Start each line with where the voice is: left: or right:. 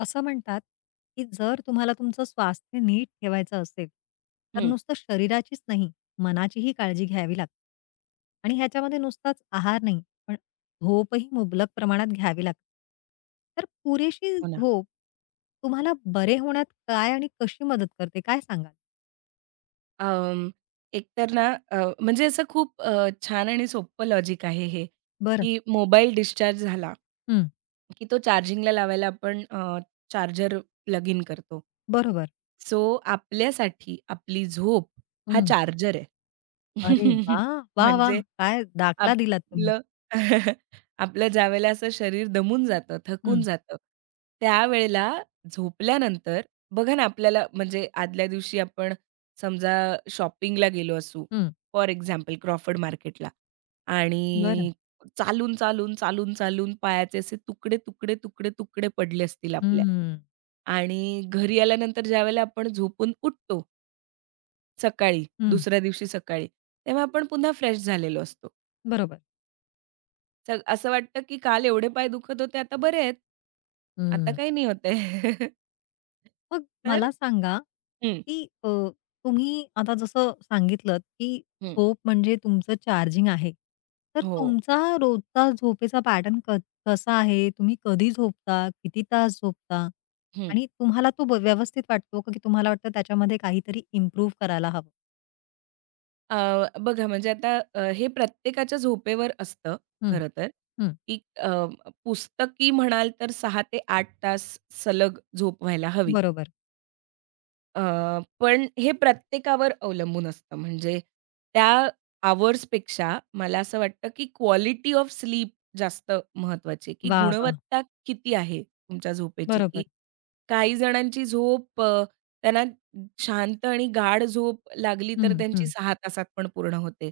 left: असं म्हणतात, की जर तुम्हाला तुमचं स्वास्थ्य नीट ठेवायचं असेल, तर
right: हं.
left: नुसतं शरीराचीच नाही, मनाचीही काळजी घ्यावी लागते. आणि ह्याच्यामध्ये नुसताच आहार नाही, पण झोपही मुबलक प्रमाणात घ्यावी लागते. तर पुरेशी
right: हो ना.
left: झोप तुम्हाला बरे होण्यात काय आणि कशी मदत करते, काय सांगाल?
right: अं, एकतर ना म्हणजे असं खूप छान आणि सोपं लॉजिक आहे हे,
left: बरं.
right: की मोबाईल डिस्चार्ज झाला,
left: हं.
right: की तो चार्जिंगला लावायला आपण चार्जर प्लग इन करतो.
left: बरोबर.
right: सो आपल्यासाठी आपली झोप हा
left: हं.
right: चार्जर आहे.
left: अरे वाह! वाह,
right: म्हणजे
left: वाह! काय दाखला दिलात तुम्ही.
right: आपलं आपलं ज्यावेळेला असं शरीर दमून जातं, थकून
left: हं.
right: जातं, त्यावेळेला झोपल्यानंतर बघा ना, आपल्याला म्हणजे आदल्या दिवशी आपण समजा शॉपिंगला गेलो असू,
left: हं.
right: फॉर एक्झाम्पल क्रॉफर्ड मार्केटला
left: बरं.
right: आणि चालून, चालून, चालून, चालून पायाचे असे तुकडे, तुकडे, तुकडे, तुकडे पडले असतील आपल्या
left: हं.
right: आणि घरी आल्यानंतर ज्यावेळेला आपण झोपून उठतो सकाळी,
left: हं.
right: दुसऱ्या दिवशी सकाळी, तेव्हा आपण पुन्हा फ्रेश झालेलो असतो.
left: बरोबर.
right: असं वाटतं, की काल एवढे पाय दुखत होते, आता बरे आहेत. आता
left: हं.
right: काही नाही होत आहे.
left: मग
right: तर
left: मला सांगा,
right: हं,
left: की तुम्ही आता जसं सांगितलत, की
right: हं.
left: झोप म्हणजे तुमचं चार्जिंग आहे. तर
right: हो.
left: तुमचा रोजचा झोपेचा पॅटर्न कसा आहे? तुम्ही कधी झोपता? किती तास झोपता?
right: हं.
left: आणि तुम्हाला तो व्यवस्थित वाटतो का की तुम्हाला वाटतं त्याच्यामध्ये काहीतरी इम्प्रूव्ह करायला हवं?
right: अ, बघा म्हणजे आता हे प्रत्येकाच्या झोपेवर असतं
left: हं,
right: खरं तर,
left: हं.
right: की पुस्तकी म्हणाल तर 6 ते 8 तास सलग झोप व्हायला हवी.
left: बरोबर.
right: अ, पण हे प्रत्येकावर अवलंबून असतं. म्हणजे त्या अवर्सपेक्षा मला असं वाटतं, की क्वालिटी ऑफ स्लीप जास्त महत्त्वाची आहे, की
left: वाह! वाह!
right: गुणवत्ता किती आहे तुमच्या झोपेची, की
left: बरोबर.
right: काही जणांची झोप त्यांना शांत आणि गाढ झोप लागली तर
left: हं,
right: त्यांची
left: हं.
right: 6 तासात पण पूर्ण होते.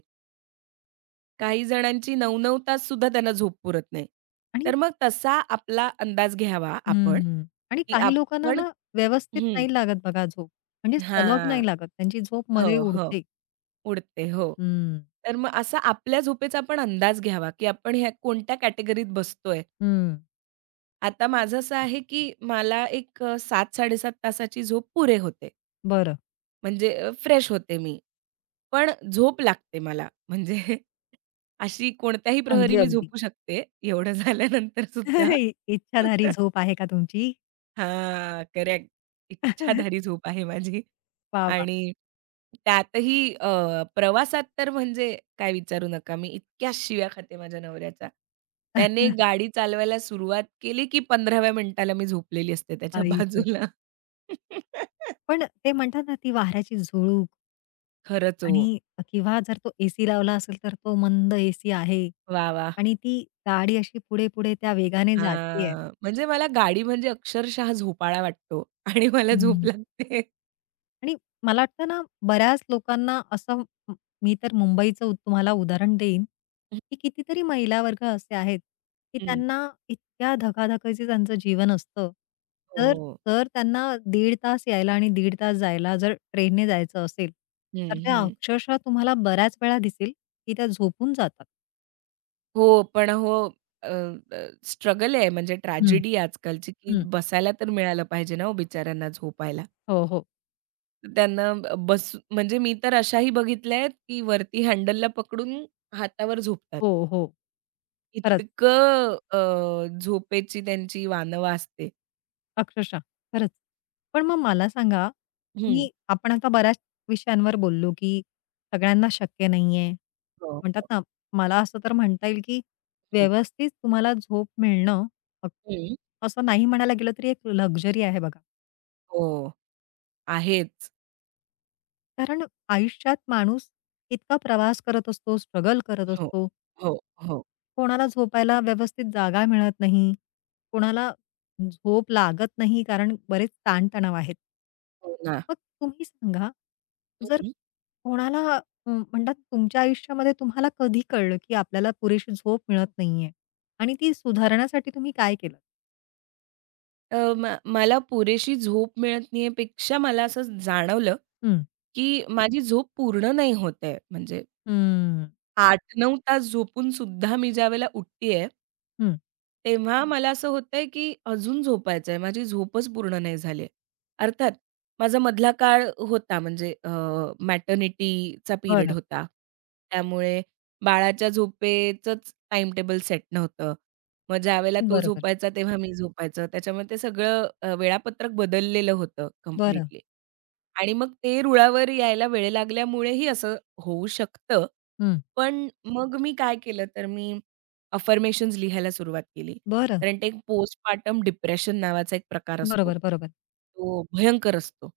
right: काही जणांची 9-9 तास सुद्धा त्यांना झोप पुरत नाही.
left: आणि
right: तर मग तसा आपला अंदाज घ्यावा आपण,
left: हं. आणि
right: की
left: काही लोकांना
right: आपण
left: ना व्यवस्थित
right: हं.
left: नाही लागत बघा झोप. म्हणजे सलग
right: हां.
left: नाही लागत. त्यांची झोप मध्ये
right: हो, हो.
left: उडते.
right: उडते, हो.
left: हं,
right: तर मग असा आपल्या झोपेचा आपण अंदाज घ्यावा, की आपण ह्या कोणत्या कॅटेगरीत बसतोय.
left: हं.
right: आता माझं असं आहे, की मला एक 7-7.5 तासाची झोप पुरे होते.
left: बरं.
right: म्हणजे फ्रेश होते मी. पण झोप लागते मला. म्हणजे अशी कोणत्याही प्रहरी
left: अगदी,
right: मी
left: अगदी.
right: झोपू शकते, एवढं झाल्यानंतर सुद्धा.
left: इच्छाधारी झोप आहे का तुमची?
right: हां, करेक्ट. इच्छाधारी झोप आहे माझी
left: वाह, वाह!
right: आणि त्यातही प्रवासात तर म्हणजे काय विचारू नका. मी इतक्या शिव्या खाते माझ्या नवऱ्याच्या. त्याने गाडी चालवायला सुरुवात केली, की 15व्या मिनिटाला मी झोपलेली असते त्याच्या
left: आई गं!
right: बाजूला.
left: पण ते म्हणतात ना, ती वाऱ्याची झुळूक
right: खरंच हो.
left: आणि किंवा जर तो एसी लावला असेल, तर तो मंद एसी आहे
right: वाह! वाह!
left: आणि ती गाडी अशी पुढे-पुढे त्या वेगाने जातीये.
right: हां, म्हणजे मला गाडी म्हणजे अक्षरशः झोपाळा वाटतो आणि मला झोप
left: हं.
right: लागते.
left: आणि मला वाटतं ना, बऱ्याच लोकांना असं म मी तर मुंबईचं तुम्हाला उदाहरण देईन, की कितीतरी महिला वर्ग असे आहेत, की
right: हं.
left: त्यांना इतक्या धकाधकीचं त्यांचं जीवन असतं. तर
right: हो.
left: तर त्यांना दीड तास यायला आणि 1.5 तास जायला जर ट्रेनने जायचं असेल,
right: हं,
left: तर त्या
right: हं.
left: अक्षरशः तुम्हाला बऱ्याच वेळा दिसेल, की त्या झोपून जातात.
right: हो, पण हो अ, अ, स्ट्रगल आहे म्हणजे
left: हं,
right: ट्रॅजेडी आजकालची, की
left: हं.
right: बसायला तर मिळालं पाहिजे ना हो बिचाऱ्यांना झोपायला.
left: हो, हो.
right: तर त्यांना बस म्हणजे मी तर अशाही बघितल्या आहेत, की वरती हँडलला पकडून हातावर झोपतात.
left: हो, हो. खरंच.
right: इतकं झोपेची त्यांची वानवा वाजते.
left: अक्षरशः, खरंच. पण मग मला सांगा,
right: हं.
left: तुम्ही आपण आता बऱ्याच विषयांवर बोललो, की सगळ्यांना शक्य नाहीये.
right: हो,
left: म्हणतात
right: हो.
left: ना, मला असं तर म्हणता येईल, की
right: हं,
left: व्यवस्थित तुम्हाला झोप मिळणं, अ,
right: हं.
left: असं नाही म्हणायला गेलं तरी एक लक्झरी आहे बघा.
right: हो, आहेच.
left: कारण आयुष्यात माणूस इतका प्रवास करत असतो, स्ट्रगल करत
right: हो,
left: असतो.
right: हो, हो,
left: कोणाला झोपायला व्यवस्थित जागा मिळत नाही, कोणाला झोप लागत नाही कारण बरेच ताणतणाव आहेत.
right: हो ना.
left: मग तुम्ही सांगा, जर
right: हं.
left: कोणाला म्हणतात तुमच्या आयुष्यामध्ये तुम्हाला कधी कळलं, की आपल्याला पुरेशी झोप मिळत नाहीये आणि ती सुधारण्यासाठी तुम्ही काय केलं?
right: अ, म मला पुरेशी झोप मिळत नाहीये पेक्षा मला असं जाणवलं,
left: हं,
right: की माझी झोप पूर्ण नाही होत म्हणजे
left: हं,
right: 8-9 तास झोपून सुद्धा मी ज्यावेळेला उठतीये
left: हं.
right: तेव्हा मला असं होतंय, की अजून झोपायचं आहे. माझी झोपच पूर्ण नाही झाली आहे. अर्थात माझा मधला काळ होता म्हणजे मॅटर्निटीचा पिरियड
left: बरं.
right: होता. त्यामुळे बाळाच्या झोपेचंच टाइम टेबल सेट नव्हतं. मग ज्यावेळेला तो
left: बरोबर.
right: झोपायचा तेव्हा मी झोपायचं. त्याच्यामुळे ते सगळं वेळापत्रक बदललेलं होतं
left: बरं.
right: कंप्लीटली. आणि मग ते रुळावर यायला वेळ लागल्यामुळेही असं होऊ शकतं.
left: हं.
right: पण मग मी काय केलं तर मी अफर्मेशन्स लिहायला सुरुवात केली.
left: बरं.
right: कारण ते एक पोस्टपार्टम डिप्रेशन नावाचा एक प्रकार असतो.
left: बरोबर, बरोबर.
right: तो भयंकर असतो.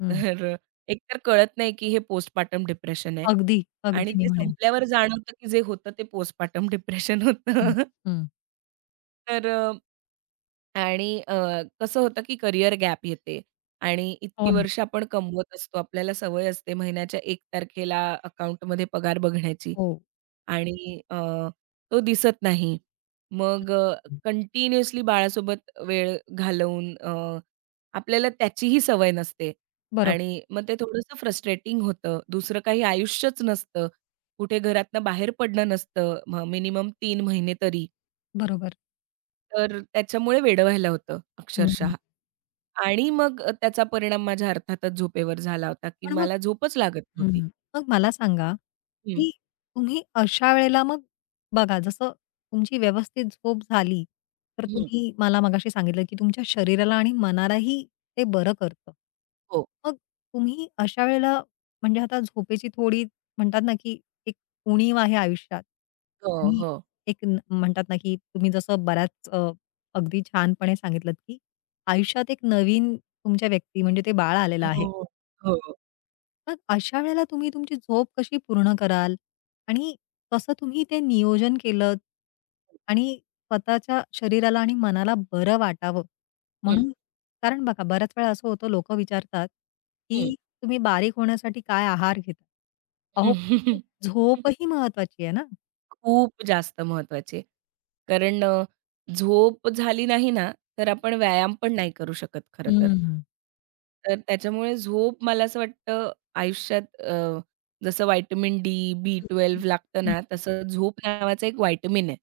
left: हं.
right: तर एकतर कळत नाही की हे पोस्टपार्टम डिप्रेशन आहे.
left: अगदी,
right: आणि
left: अगदी मी
right: ते
left: म्हणेन.
right: संपल्यावर जाणवतं की जे होतं ते पोस्टपार्टम डिप्रेशन होतं.
left: हं, हं.
right: तर आणि कसं होतं की करिअर गॅप येते आणि इतकी
left: हो ना.
right: वर्ष आपण कमवत असतो. आपल्याला सवय असते महिन्याच्या 1 तारखेला अकाउंटमध्ये पगार बघण्याची
left: हो.
right: आणि तो दिसत नाही. मग कंटिन्युअसली बाळासोबत वेळ घालवून आपल्याला त्याचीही सवय नसते
left: बरोबर,
right: आणि मग ते थोडंसं फ्रस्ट्रेटिंग होतं. दुसरं काही आयुष्यच नसतं. कुठे घरातनं बाहेर पडणं नसतं. मिनिमम 3 महिने तरी.
left: बरोबर.
right: तर त्याच्यामुळे वेडं व्हायला होतं
left: हं.
right: अक्षरशः. आणि मग त्याचा परिणाम माझ्या अर्थातच झोपेवर झाला होता, की
left: पण मग
right: मला झोपच लागत नव्हती.
left: हं. मग मला सांगा,
right: हं,
left: की तुम्ही अशा वेळेला मग बघा जसं तुमची व्यवस्थित झोप झाली, तर
right: हं.
left: तुम्ही मला मगाशी सांगितलं, की तुमच्या शरीराला आणि मनालाही ते बरं करतं.
right: हो.
left: मग तुम्ही अशा वेळेला म्हणजे आता झोपेची थोडी म्हणतात ना, की एक उणीव आहे आयुष्यात
right: हो,
left: आणि
right: हो.
left: एक म्हणतात ना, की तुम्ही जसं बऱ्याच अगदी छानपणे सांगितलत, की आयुष्यात एक नवीन तुमच्या व्यक्ती म्हणजे ते बाळ आलेलं आहे.
right: हो, हो.
left: मग अशा वेळेला तुम्ही तुमची झोप कशी पूर्ण कराल? आणि कसं तुम्ही ते नियोजन केलंत? आणि स्वतःच्या शरीराला आणि मनाला बरं वाटावं
right: हं,
left: म्हणून कारण बघा बऱ्याच वेळा असं होतं लोकं विचारतात,
right: हं.
left: की तुम्ही बारीक होण्यासाठी काय आहार घेता? अहो पण ती झोपही महत्वाची आहे ना?
right: खूप जास्त महत्वाची आहे. कारण झोप झाली नाही ना, तर आपण व्यायाम पण नाही करू शकत खरं तर.
left: हं.
right: तर त्याच्यामुळे झोप मला असं वाटतं आयुष्यात जसं व्हिटॅमिन डी,
left: हं,
right: बी B12
left: हं.
right: लागतं ना, तसं झोप नावाचं एक व्हिटॅमिन आहे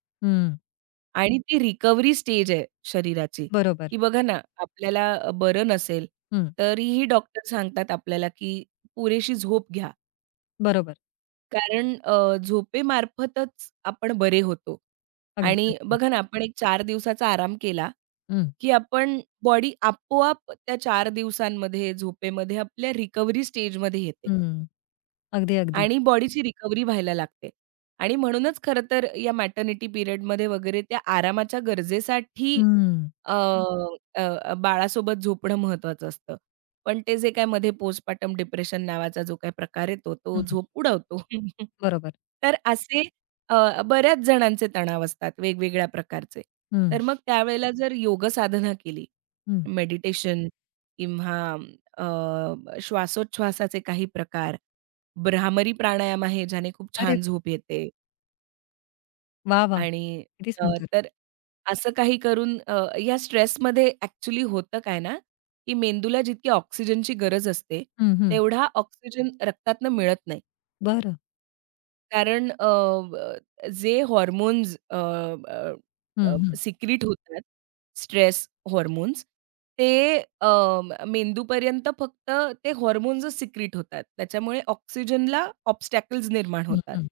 right: आणि ती रिकव्हरी स्टेज आहे शरीराची.
left: बरोबर.
right: की बघा ना, आपल्याला बरं नसेल,
left: हं.
right: तरीही डॉक्टर सांगतात आपल्याला, की पुरेशी झोप घ्या.
left: बरोबर.
right: कारण झोपेमार्फतच आपण बरे होतो.
left: अगदी,
right: आणि
left: अगदी.
right: बघा ना, आपण एक चार दिवसाचा आराम केला,
left: हं.
right: की आपण बॉडी आपोआप त्या 4 दिवसांमध्ये, झोपेमध्ये आपल्या रिकव्हरी स्टेजमध्ये येते
left: हं. अगदी, अगदी.
right: आणि बॉडीची रिकव्हरी व्हायला लागते. आणि म्हणूनच खरं तर या मॅटर्निटी पिरियडमध्ये वगैरे त्या आरामाच्या गरजेसाठी
left: हं.
right: अ, अ, अ, बाळासोबत झोपणं महत्वाचं असतं. पण ते जे काय मध्ये पोस्टपार्टम डिप्रेशन नावाचा जो काही प्रकार येतो, तो
left: हं.
right: झोप उडवतो.
left: बरोबर.
right: तर असे बऱ्याच जणांचे तणाव असतात वेगवेगळ्या प्रकारचे. तर
left: हं.
right: मग त्यावेळेला जर योग साधना केली,
left: हं.
right: मेडिटेशन किंवा अ, श्वासोच्छवासाचे काही प्रकार, भ्रामरी प्राणायाम आहे ज्याने खूप
left: अरे
right: छान झोप येते.
left: वाह, वाह!
right: आणि
left: किती
right: अ,
left: सुंदर.
right: तर असं काही करून या स्ट्रेसमध्ये ॲक्चुअली होतं काय ना, की मेंदूला जितकी ऑक्सिजनची गरज असते,
left: हं, हं.
right: तेवढा ऑक्सिजन रक्तातनं मिळत नाही.
left: बरं.
right: कारण अ, ब जे हॉर्मोन्स अ,
left: हं,
right: अ,
left: हं.
right: सिक्रीट होतात, स्ट्रेस हॉर्मोन्स, ते अ, मेंदूपर्यंत फक्त ते हॉर्मोन्सच सिक्रीट होतात. त्याच्यामुळे ऑक्सिजनला ऑब्स्टॅकल्स निर्माण
left: हं,
right: होतात
left: हं.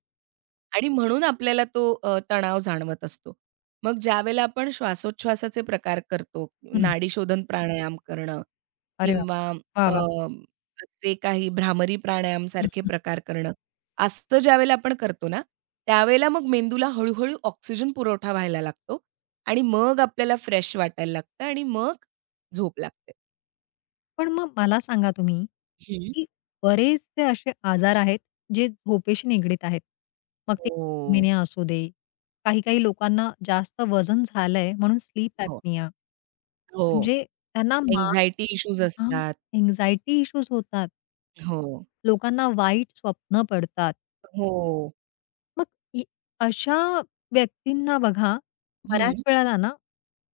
right: आणि म्हणून आपल्याला तो तणाव जाणवत असतो. मग ज्यावेळेला आपण श्वासोच्छवासाचे प्रकार करतो,
left: हं.
right: नाडीशोधन प्राणायाम करणं
left: अरे वाह!
right: किंवा
left: वाह,
right: अ,
left: वाह!
right: असे काही भ्रामरी
left: हं,
right: प्राणायामसारखे
left: हं.
right: प्रकार करणं. असं ज्यावेळेला आपण करतो ना, त्यावेळेला मग मेंदूला हळू-हळू ऑक्सिजन पुरवठा व्हायला लागतो आणि मग आपल्याला फ्रेश वाटायला लागतं आणि मग झोप लागते.
left: पण मग मला सांगा तुम्ही,
right: हं.
left: की बरेचसे असे आजार आहेत, जे झोपेशी निगडीत आहेत. मग ते
right: हो.
left: मधुमेह असू दे, काही-काही लोकांना जास्त वजन झालंय म्हणून स्लीप
right: हो.
left: ॲपनिया.
right: हो.
left: म्हणजे त्यांना
right: अँक्झायटी इश्यूज
left: हां,
right: असतात.
left: अँक्झायटी इश्यूज होतात.
right: हो.
left: लोकांना वाईट स्वप्न पडतात.
right: हो.
left: मग इ अशा व्यक्तींना बघा,
right: हं.
left: बऱ्याच वेळेला ना,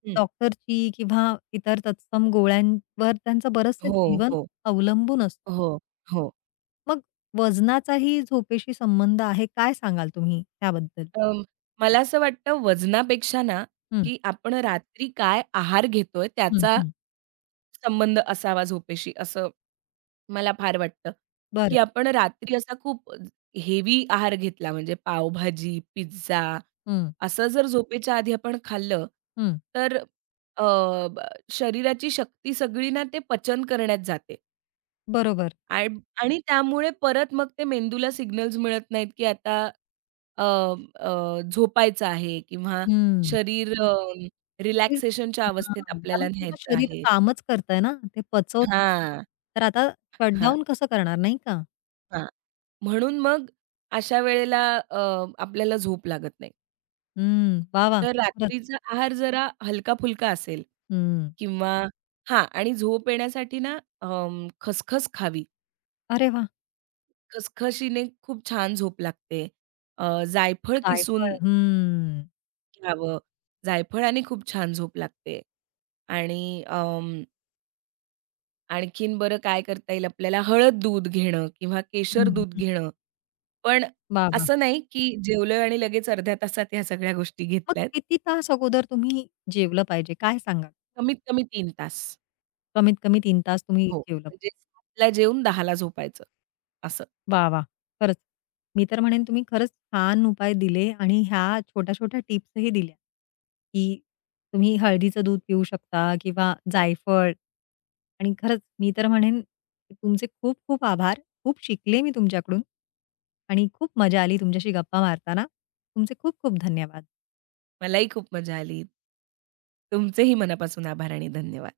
right: हं.
left: डॉक्टरची किंवा इतर तत्सम गोळ्यांवर त्यांचं बरंचसं
right: हो,
left: जीवन
right: हो.
left: अवलंबून असतं.
right: हो, हो.
left: मग वजनाचाही झोपेशी संबंध आहे. काय सांगाल तुम्ही त्याबद्दल?
right: अं, मला असं वाटतं वजनापेक्षा ना,
left: हं,
right: की आपण रात्री काय आहार घेतोय
left: हं,
right: त्याचा
left: हं.
right: संबंध असावा झोपेशी असं मला फार वाटतं, की
left: बरं.
right: आपण रात्री असा खूप हेवी आहार घेतला म्हणजे पावभाजी, पिझ्झा
left: हं,
right: असं जर झोपेच्या आधी आपण खाल्लं,
left: हं.
right: तर अ, ब शरीराची शक्ती सगळी ना ते पचन करण्यात जाते
left: बरोबर.
right: आणि आणि त्यामुळे परत मग ते मेंदूला सिग्नल्स मिळत नाहीत, की आता अ, अ, झोपायचं आहे किंवा
left: हं.
right: शरीर
left: शरीर
right: रिलॅक्सेशनच्या अवस्थेत
left: हां. कारण
right: आपल्याला
left: तुमचं
right: न्यायचं
left: शरीर
right: आहे.
left: कामच करतंय ना, ते पचवतंय.
right: हां,
left: तर आता
right: हां,
left: शटडाउन कसं करणार, नाही का?
right: हां. म्हणून मग अशा वेळेला अ, आपल्याला झोप लागत नाही.
left: हं. वाह! वाह!
right: तर
left: खरंच.
right: रात्रीचा आहार जरा हलका-फुलका असेल
left: हं.
right: किंवा हां आणि झोप येण्यासाठी ना खसखस खावी.
left: अरे वाह!
right: खसखशीने खूप छान झोप लागते. जायफळ
left: जायफळ.
right: किसून
left: हं.
right: घ्यावं. जायफळाने खूप छान झोप लागते. आणि आणखीन बरं काय करता येईल आपल्याला हळद दूध घेणं किंवा केशर दूध
left: हं.
right: घेणं. पण
left: वाह, वाह!
right: असं नाही की जेवलोय आणि लगेच अर्ध्या तासात ह्या सगळ्या गोष्टी
left: मग
right: घेतल्यात.
left: किती तास अगोदर तुम्ही जेवलं पाहिजे? काय सांगाल?
right: कमीत कमी तीन तास.
left: कमीत कमी 3 तास तुम्ही
right: हो,
left: जेवलं पाहिजे.
right: म्हणजे 7:00ला जेवून 10:00ला झोपायचं असं.
left: वाह, वाह! खरंच. मी तर म्हणेन तुम्ही खरंच छान उपाय दिले आणि ह्या छोट्या-छोट्या टिप्सही दिल्या, की तुम्ही हळदीचं दूध पिऊ शकता किंवा
right: हो.
left: जायफळ आणि खरंच मी तर म्हणेन की तुमचे खूप खूप आभार. खूप शिकले मी तुमच्याकडून आणि खूप मजा आली तुमच्याशी गप्पा मारताना. तुमचे खूप खूप धन्यवाद.
right: मलाही खूप मजा आली. तुमचेही मनापासून आभार आणि धन्यवाद.